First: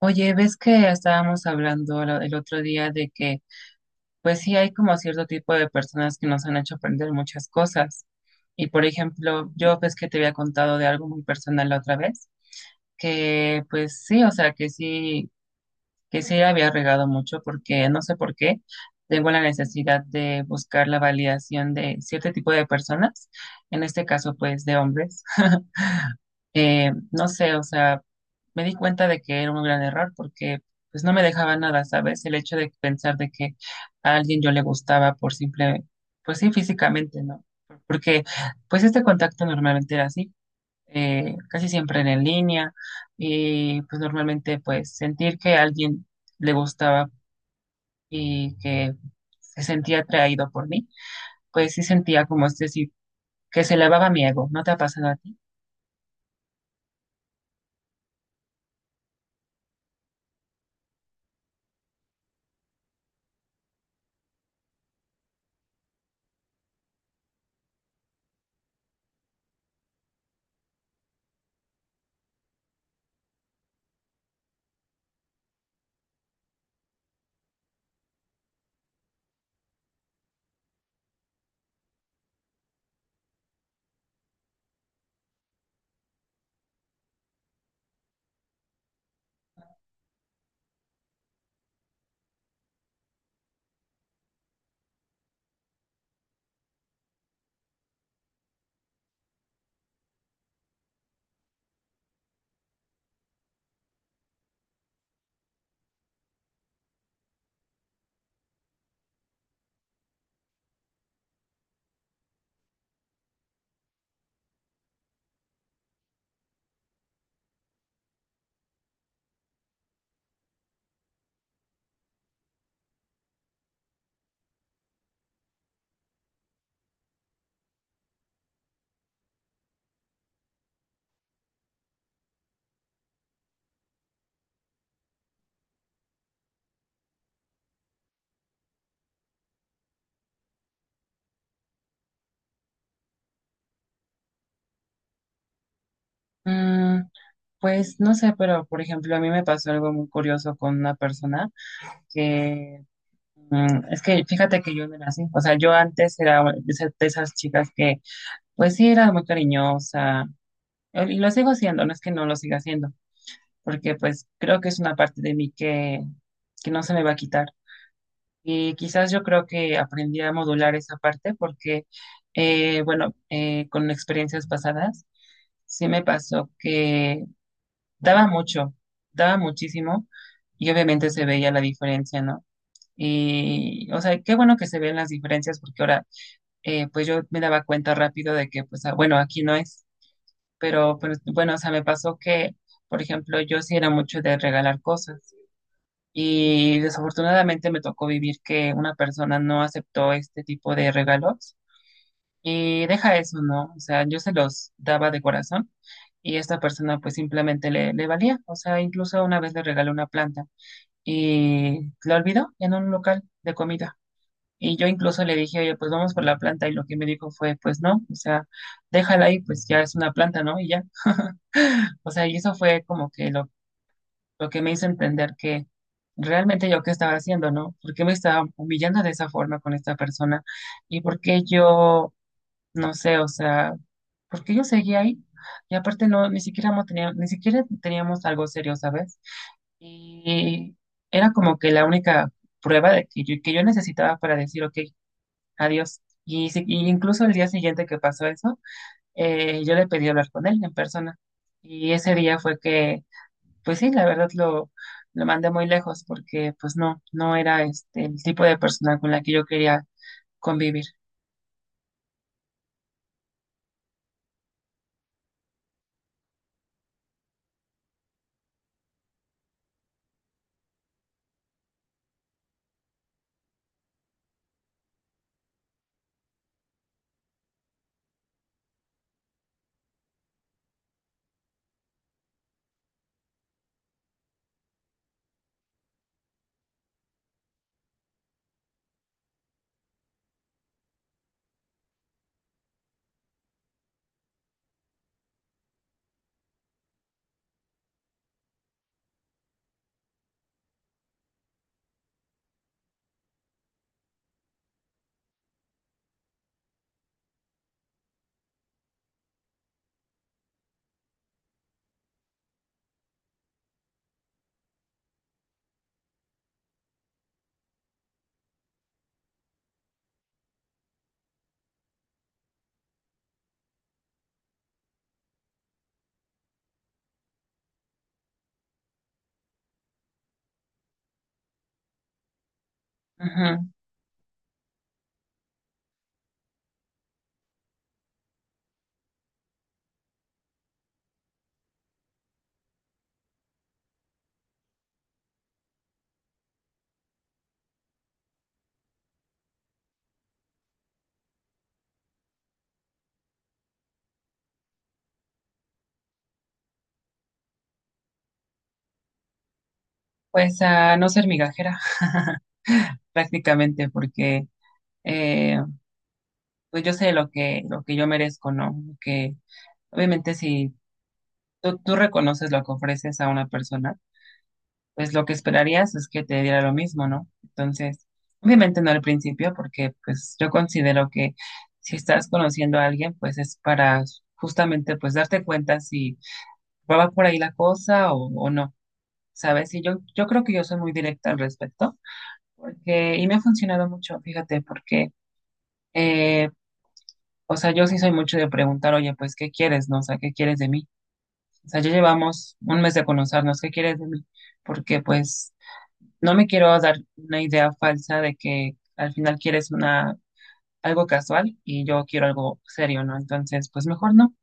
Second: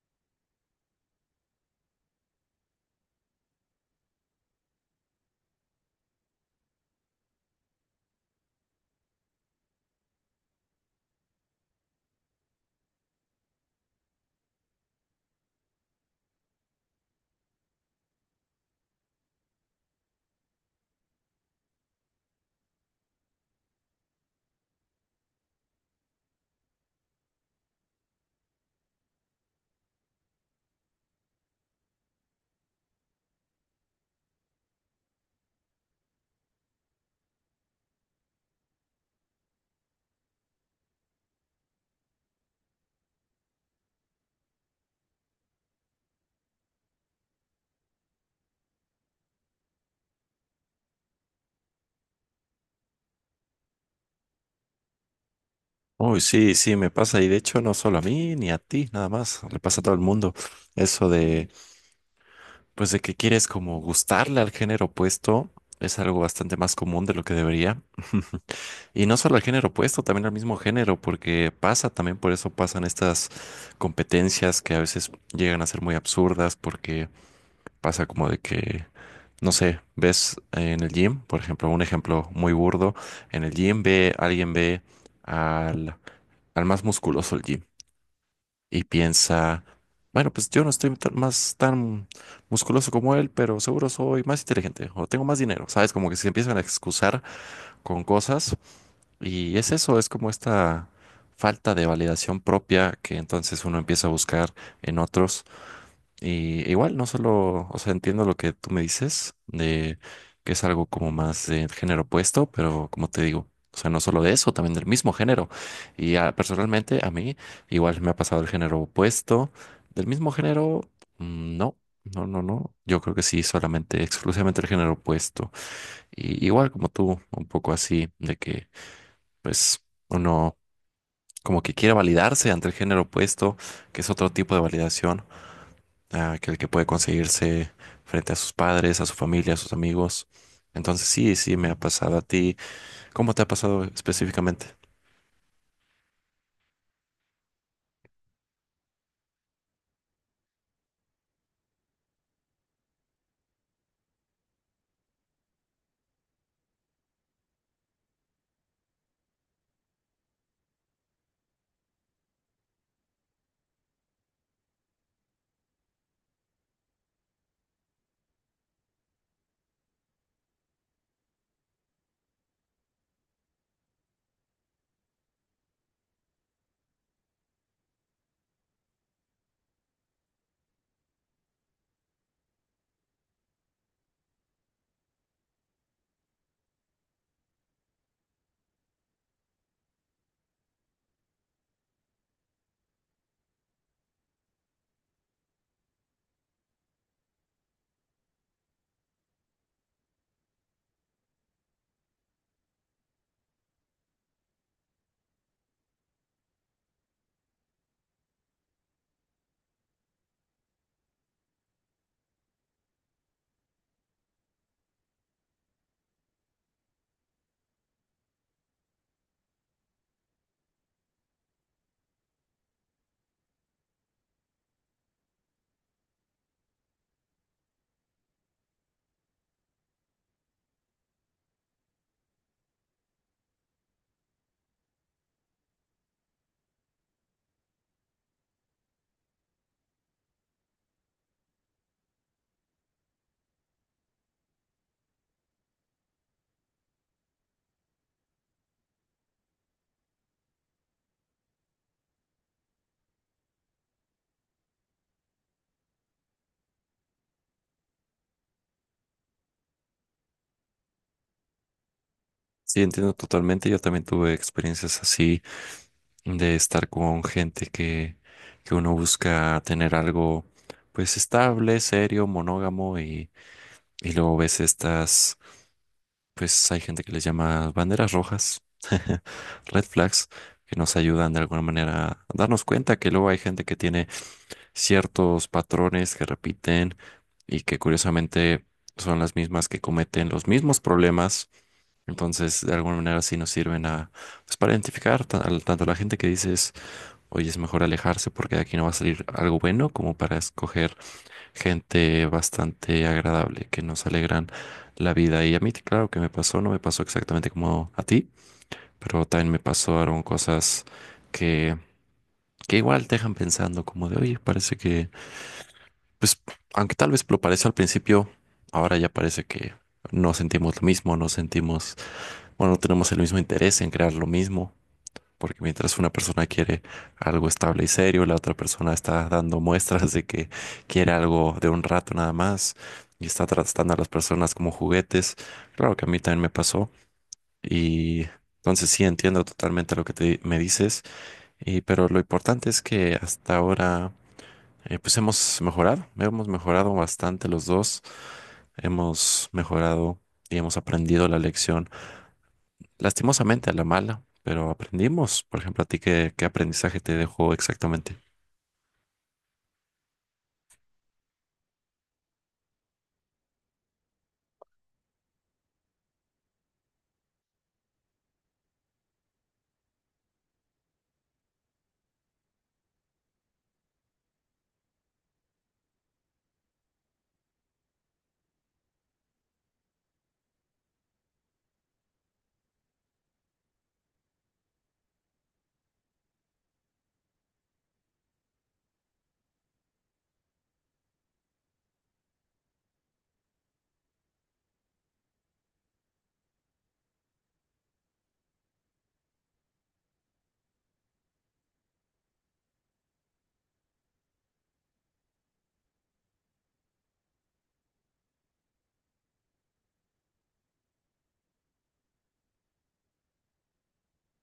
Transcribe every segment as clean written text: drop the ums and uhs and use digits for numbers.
Oye, ves que estábamos hablando el otro día de que, pues sí hay como cierto tipo de personas que nos han hecho aprender muchas cosas. Y por ejemplo, yo ves que te había contado de algo muy personal la otra vez, que pues sí, o sea, que sí había regado mucho porque no sé por qué tengo la necesidad de buscar la validación de cierto tipo de personas, en este caso pues de hombres. No sé, o sea, me di cuenta de que era un gran error porque pues no me dejaba nada, ¿sabes? El hecho de pensar de que a alguien yo le gustaba por simple, pues sí, físicamente, ¿no? Porque pues este contacto normalmente era así, casi siempre era en línea y pues normalmente pues sentir que a alguien le gustaba y que se sentía atraído por mí, pues sí sentía como este, sí, que se elevaba mi ego, ¿no te ha pasado a ti? Uy, sí, sí, me pasa. Y de hecho, no solo a mí ni a ti, nada más. Le pasa a todo el mundo. Eso de, pues, de que quieres como gustarle al género opuesto es algo bastante más común de lo que debería. Y no solo al género opuesto, también al mismo género, porque pasa, también por eso pasan estas competencias que a veces llegan a ser muy absurdas, porque pasa como de que, no sé, ves en el gym, por ejemplo, un ejemplo muy burdo, en el gym ve, alguien ve al, al más musculoso el gym. Y piensa, bueno, pues yo no estoy más tan musculoso como él, pero seguro soy más inteligente o tengo más dinero, ¿sabes? Como que se empiezan a excusar con cosas y es eso, es como esta falta de validación propia que entonces uno empieza a buscar en otros y e igual, no solo, o sea, entiendo lo que tú me dices, de que es algo como más de género opuesto, pero como te digo, o sea, no solo de eso, también del mismo género. Y ah, personalmente, a mí, igual me ha pasado el género opuesto. Del mismo género, no, no, no, no. Yo creo que sí, solamente, exclusivamente el género opuesto. Y igual como tú, un poco así, de que, pues, uno como que quiere validarse ante el género opuesto, que es otro tipo de validación ah, aquel que puede conseguirse frente a sus padres, a su familia, a sus amigos. Entonces sí, sí, me ha pasado a ti. ¿Cómo te ha pasado específicamente? Mm, Pues no sé, pero por ejemplo, a mí me pasó algo muy curioso con una persona que es que fíjate que yo no era así. O sea, yo antes era de esas chicas que, pues sí, era muy cariñosa, y lo sigo haciendo, no es que no lo siga haciendo, porque pues creo que es una parte de mí que no se me va a quitar. Y quizás yo creo que aprendí a modular esa parte porque, bueno, con experiencias pasadas, sí me pasó que daba mucho, daba muchísimo y obviamente se veía la diferencia, ¿no? Y, o sea, qué bueno que se ven las diferencias porque ahora, pues yo me daba cuenta rápido de que, pues, ah, bueno, aquí no es, pero, pues, bueno, o sea, me pasó que, por ejemplo, yo sí era mucho de regalar cosas y desafortunadamente me tocó vivir que una persona no aceptó este tipo de regalos y deja eso, ¿no? O sea, yo se los daba de corazón y esta persona pues simplemente le valía. O sea, incluso una vez le regalé una planta y la olvidó en un local de comida. Y yo incluso le dije, oye, pues vamos por la planta y lo que me dijo fue, pues no, o sea, déjala ahí, pues ya es una planta, ¿no? Y ya. O sea, y eso fue como que lo que me hizo entender que realmente yo qué estaba haciendo, ¿no? ¿Por qué me estaba humillando de esa forma con esta persona? ¿Y por qué yo, no sé, o sea, porque yo seguía ahí y aparte no, ni siquiera ni siquiera teníamos algo serio, ¿sabes? Y era como que la única prueba de que yo necesitaba para decir, ok, adiós. Y, y incluso el día siguiente que pasó eso, yo le pedí hablar con él en persona. Y ese día fue que, pues sí, la verdad lo mandé muy lejos porque pues no, no era este el tipo de persona con la que yo quería convivir. Sí, entiendo totalmente. Yo también tuve experiencias así de estar con gente que uno busca tener algo pues estable, serio, monógamo y luego ves estas, pues hay gente que les llama banderas rojas, red flags, que nos ayudan de alguna manera a darnos cuenta que luego hay gente que tiene ciertos patrones que repiten y que curiosamente son las mismas que cometen los mismos problemas. Entonces, de alguna manera sí nos sirven a, pues, para identificar tanto a la gente que dices, oye, es mejor alejarse porque de aquí no va a salir algo bueno, como para escoger gente bastante agradable que nos alegran la vida. Y a mí, claro que me pasó, no me pasó exactamente como a ti, pero también me pasaron cosas que, que igual te dejan pensando como de, oye, parece que pues, aunque tal vez lo pareció al principio, ahora ya parece que no sentimos lo mismo, no sentimos, bueno, no tenemos el mismo interés en crear lo mismo, porque mientras una persona quiere algo estable y serio, la otra persona está dando muestras de que quiere algo de un rato nada más y está Ujú. tratando a las personas como juguetes. Claro que a mí también me pasó y entonces sí entiendo totalmente lo que me dices, y, pero lo importante es que hasta ahora pues hemos mejorado bastante los dos, hemos mejorado y hemos aprendido la lección, lastimosamente a la mala, pero aprendimos. Por ejemplo, a ti, ¿qué, qué aprendizaje te dejó exactamente? Pues a no ser migajera, prácticamente porque eh, pues yo sé lo que yo merezco, ¿no? Que obviamente si tú reconoces lo que ofreces a una persona, pues lo que esperarías es que te diera lo mismo, ¿no? Entonces, obviamente no al principio, porque pues yo considero que si estás conociendo a alguien, pues es para justamente pues darte cuenta si va por ahí la cosa o no, ¿sabes? Y yo creo que yo soy muy directa al respecto, porque, y me ha funcionado mucho, fíjate, porque eh, o sea, yo sí soy mucho de preguntar, oye, pues, ¿qué quieres, no? O sea, ¿qué quieres de mí? O sea, ya llevamos un mes de conocernos, ¿qué quieres de mí? Porque, pues, no me quiero dar una idea falsa de que al final quieres una, algo casual y yo quiero algo serio, ¿no? Entonces, pues, mejor no.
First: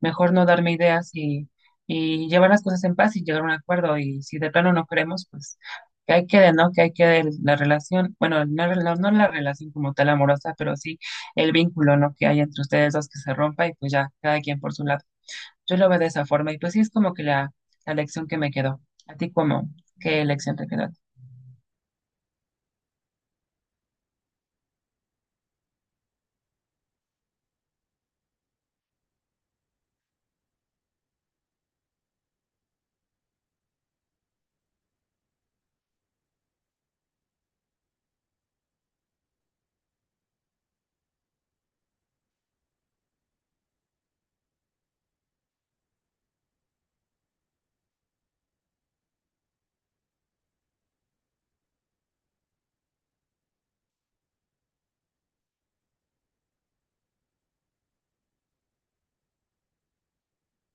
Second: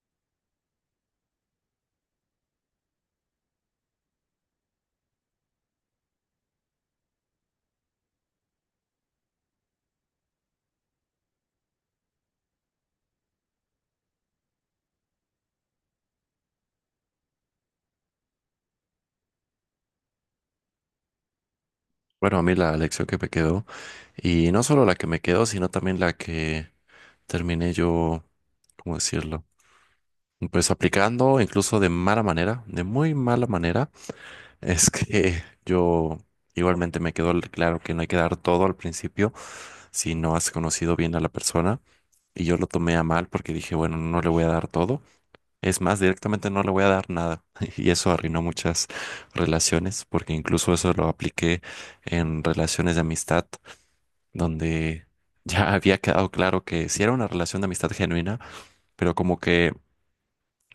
Mejor no darme ideas y llevar las cosas en paz y llegar a un acuerdo. Y si de plano no queremos, pues que ahí quede, ¿no? Que ahí quede la relación, bueno, no, no la relación como tal amorosa, pero sí el vínculo, ¿no? Que hay entre ustedes dos que se rompa y pues ya, cada quien por su lado. Yo lo veo de esa forma y pues sí es como que la lección que me quedó. ¿A ti cómo? ¿Qué lección te quedó? Bueno, a mí la lección que me quedó, y no solo la que me quedó, sino también la que terminé yo, ¿cómo decirlo? Pues aplicando incluso de mala manera, de muy mala manera, es que yo igualmente me quedó claro que no hay que dar todo al principio si no has conocido bien a la persona. Y yo lo tomé a mal porque dije, bueno, no le voy a dar todo. Es más, directamente no le voy a dar nada. Y eso arruinó muchas relaciones, porque incluso eso lo apliqué en relaciones de amistad, donde ya había quedado claro que sí era una relación de amistad genuina, pero como que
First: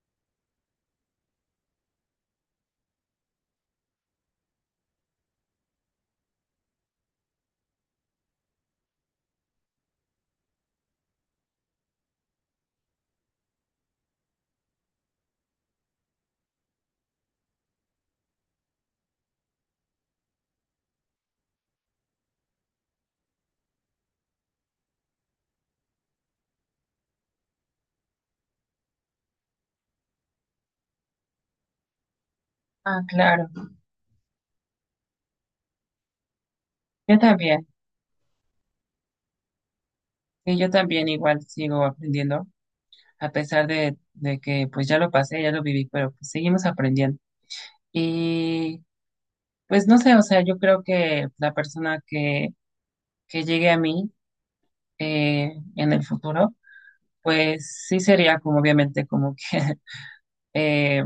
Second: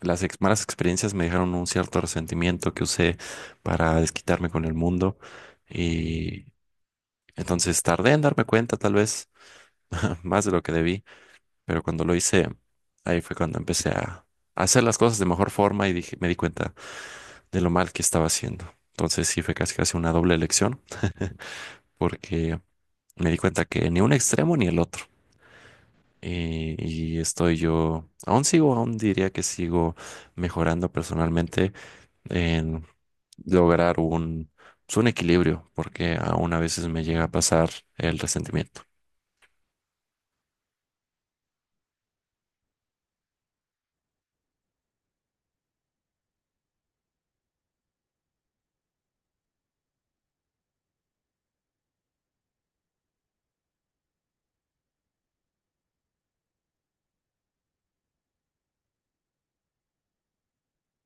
las malas experiencias me dejaron un cierto resentimiento que usé para desquitarme con el mundo. Y entonces tardé en darme cuenta, tal vez más de lo que debí. Pero cuando lo hice, ahí fue cuando empecé a hacer las cosas de mejor forma y dije, me di cuenta de lo mal que estaba haciendo. Entonces sí fue casi casi una doble elección porque me di cuenta que ni un extremo ni el otro. Y, y estoy yo, aún sigo, aún diría que sigo mejorando personalmente en Ah, claro. lograr un, pues, un equilibrio, porque aún a veces me Yo llega a también. pasar el resentimiento. Sí, yo también igual sigo aprendiendo, a pesar de que pues ya lo pasé, ya lo viví, pero pues seguimos aprendiendo. Y pues no sé, o sea, yo creo que la persona que llegue a mí en el futuro, pues sí sería como obviamente como que, eh,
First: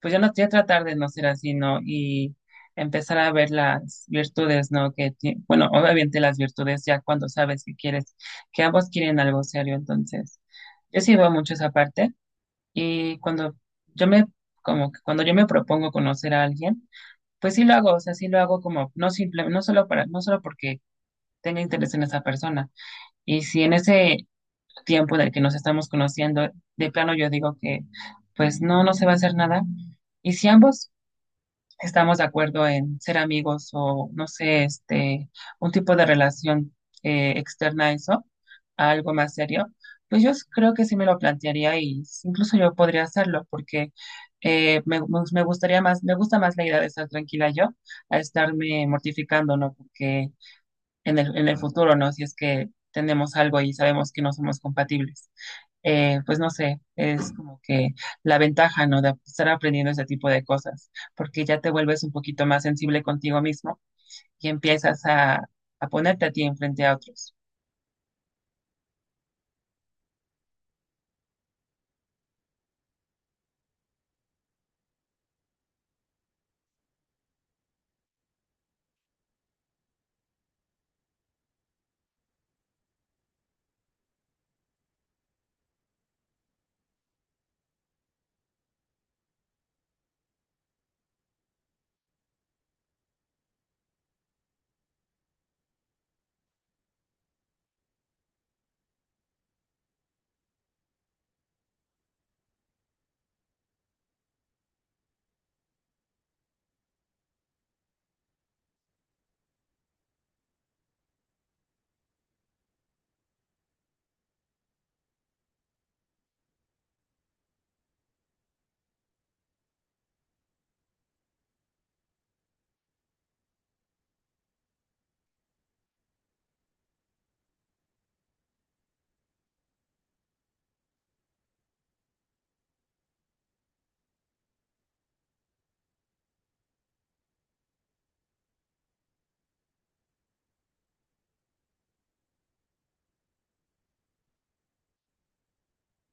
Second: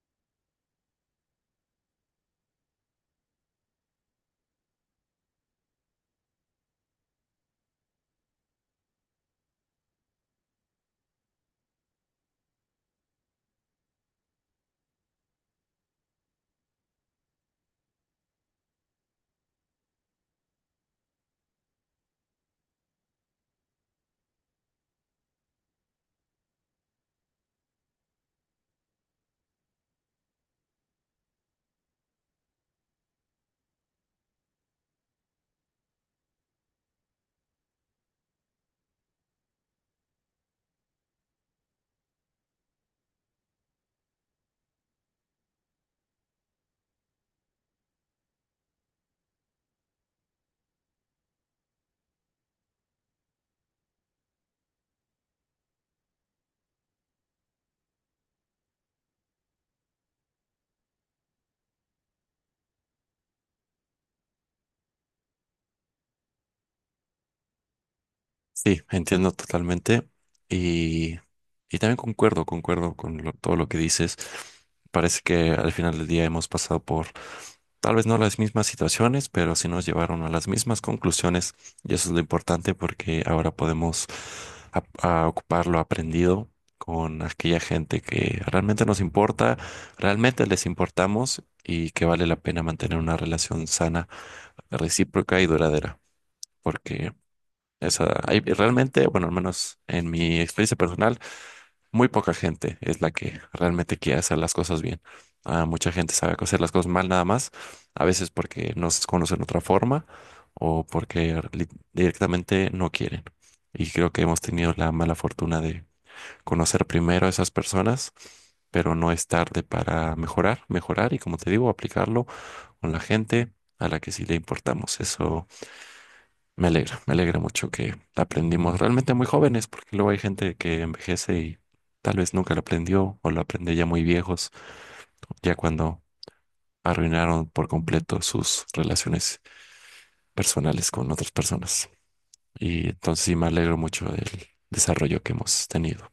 pues yo no ya tratar de no ser así, ¿no? Y empezar a ver las virtudes, ¿no? Bueno, obviamente las virtudes ya cuando sabes que quieres, que ambos quieren algo serio, entonces yo sí veo mucho esa parte y cuando yo me, como que cuando yo me propongo conocer a alguien, pues sí lo hago, o sea, sí lo hago como, no simple, no solo para, no solo porque tenga interés en esa persona. Y si en ese tiempo del que nos estamos conociendo, de plano yo digo que, pues no, no se va a hacer nada. Y si ambos estamos de acuerdo en ser amigos o, no sé, este, un tipo de relación externa a eso, a algo más serio, pues creo que sí me lo plantearía y incluso yo podría hacerlo porque me gustaría más, me gusta más la idea de estar tranquila yo a estarme mortificando, ¿no? Porque en en el futuro, ¿no? Si es que tenemos algo y sabemos que no somos compatibles, pues no sé, es como que la ventaja, ¿no? De estar aprendiendo ese tipo de cosas, porque ya te vuelves un poquito más sensible contigo mismo y empiezas a ponerte a ti enfrente a otros. Sí, entiendo totalmente y, y también concuerdo, concuerdo con todo lo que dices. Parece que al final del día hemos pasado por tal vez no las mismas situaciones, pero sí nos llevaron a las mismas conclusiones y eso es lo importante porque ahora podemos a ocupar lo aprendido con aquella gente que realmente nos importa, realmente les importamos y que vale la pena mantener una relación sana, recíproca y duradera. Porque esa, hay realmente, bueno, al menos en mi experiencia personal, muy poca gente es la que realmente quiere hacer las cosas bien. Ah, mucha gente sabe hacer las cosas mal nada más, a veces porque no se conocen otra forma o porque directamente no quieren. Y creo que hemos tenido la mala fortuna de conocer primero a esas personas, pero no es tarde para mejorar, mejorar y como te digo, aplicarlo con la gente a la que sí le importamos. Eso me alegra mucho que la aprendimos realmente muy jóvenes, porque luego hay gente que envejece y tal vez nunca lo aprendió o lo aprende ya muy viejos, ya cuando arruinaron por completo sus relaciones personales con otras personas. Y entonces sí me alegro mucho del desarrollo que hemos tenido.